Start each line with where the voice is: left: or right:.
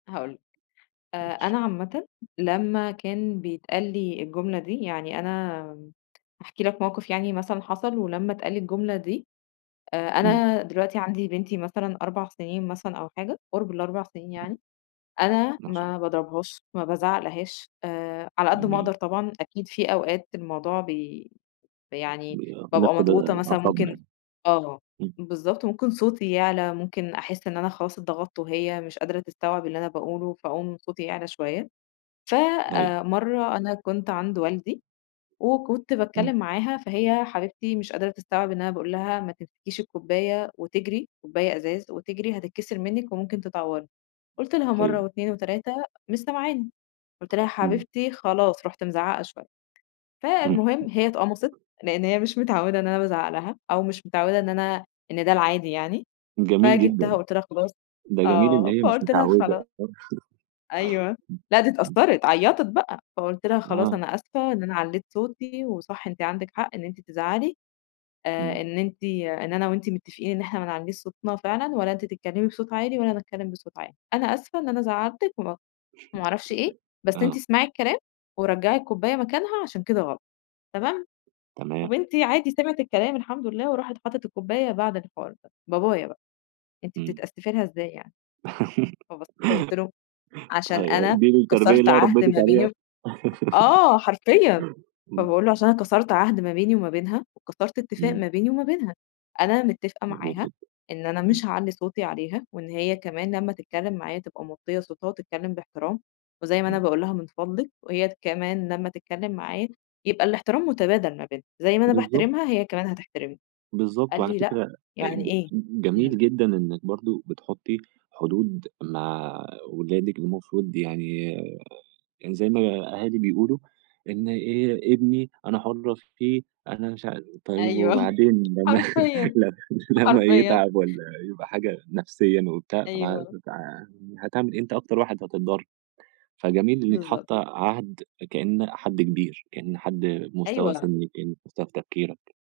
left: هاقول لك، آآ،
right: ماشي.
left: أنا عامةً لمّا كان بيتقال لي الجملة دي، يعني أنا هاحكي لك موقف يعني مثلًا حصل ولمّا اتقال لي الجملة دي آآ،
right: إمم.
left: أنا دلوقتي عندي بنتي مثلًا 4 سنين مثلًا أو حاجة قُرب ال4 سنين يعني،
right: [unintelligible]
left: أنا
right: ما شاء ا
left: ما باضربهاش ما بازعقلهاش آآ، على قد ما أقدر
right: جميل.
left: طبعًا أكيد في أوقات الموضوع ب يعني
right: ن
left: بابقى
right: نفقد
left: مضغوطة مثلًا
right: أعصابنا
left: ممكن
right: يعني.
left: آه.
right: إمم.
left: بالضبط ممكن صوتي يعلى ممكن أحس إن أنا خلاص اتضغطت وهي مش قادرة تستوعب اللي أنا باقوله فأقوم صوتي يعلى شوية،
right: أيوه.
left: فمرة أنا كنت عند والدي وكنت
right: إمم.
left: باتكلم معاها، فهي حبيبتي مش قادرة تستوعب إن أنا باقول لها ما تمسكيش الكوباية وتجري، كوباية ازاز وتجري هتتكسر منِك وممكن تتعوري، قُلت لها مرة
right: حلو.
left: و2 و3 مش سمعاني، قُلت لها
right: إمم.
left: حبيبتي خلاص رُحت مزعقة شوية،
right: إمم.
left: فالمهم هي اتقمصت
right: [unintelligible]
left: لأن هي مش متعودة إن أنا بازعق لها أو مش متعودة إن أنا إن ده العادي يعني،
right: جميل جدًا.
left: فجيبتها وقُلت لها خلاص.
right: ده جميل
left: آه
right: اللي هي مش
left: فقُلت لها
right: متعودة.
left: خلا أيوه.
right: إمم.
left: لأ دي
right: إمم.
left: اتأثرت عيطت بقى، فقُلت لها: "خلاص
right: آه.
left: أنا آسفة إن أنا علّيت صوتي وصح أنتِ عندِك حق إن أنتِ تزعلي آآ،
right: إمم.
left: إن أنتِ إن أنا وأنتِ متفقين إن احنا ما نعلّيش صوتنا فعلًا ولا أنتِ تتكلمي بصوت عالي ولا أنا أتكلم بصوت عالي، أنا آسفة إن أنا زعلتِك و وما أعرفش إيه، بس أنتِ
right: آه.
left: اسمعي الكلام ورجعي الكوباية مكانها عشان كده غلط، تمام؟"،
right: تمام.
left: وبنتي عادي سمعت الكلام الحمد لله، وراحت حطت الكوباية بعد الحوار ده، بابايا بقى: "أنتِ
right: إمم.
left: بتتأسفي لها إزاي يعني؟" فبصيت له وقُلت له: "عشان
right: أيوه.
left: أنا
right: "دي التربية
left: كسرت
right: اللي
left: عهد
right: ربيتِك
left: ما
right: عليها؟!"
left: بيني" آه حرفيًا،
right: إمم.
left: فباقول له: "عشان أنا كسرت عهد ما بيني وما بينها وكسرت اتفاق
right: إمم.
left: ما بيني وما بينها، أنا متفقة
right: جميل
left: معاها
right: جدًا.
left: إن أنا
right: إمم.
left: مش هاعلّي صوتي عليها وإن هي كمان لما تتكلم معايا تبقى موطية صوتها وتتكلم باحترام، وزي ما أنا
right: أيوه.
left: باقول لها من فضلِك وهي كمان لمّا تتكلم معايا يبقى الاحترام متبادل ما بيننا، زي ما أنا
right: بالضبط.
left: باحترمها هي كمان هتحترمني."،
right: بالضبط.
left: قال
right: وعلى
left: لي: "لأ،
right: فكرة
left: يعني
right: ج
left: إيه؟!".
right: جميل
left: إمم.
right: جدًا إنِك برضو بتحطي حدود مع ولادِك، المفروض يعني يعني زي ما الأهالي بيقولوا، إن ابني أنا حرة فيه أنا مش عا طيب
left: أيوه.
right: وبعدين لمّا
left: حرفيًا.
right: لمّا
left: حرفيًا.
right: يتعب ولا يبقى حاجة نفسيًا وبتاع طَب هت
left: أيوه.
right: هتعمل إيه أنت أكتر واحد هتتضر. فجميل إنِك
left: بالضبط.
right: حاطة عهد كأن حد كبير، كأن حد مستوى
left: أيوه.
right: سنِّك، كأن مستوى في تفكيرك.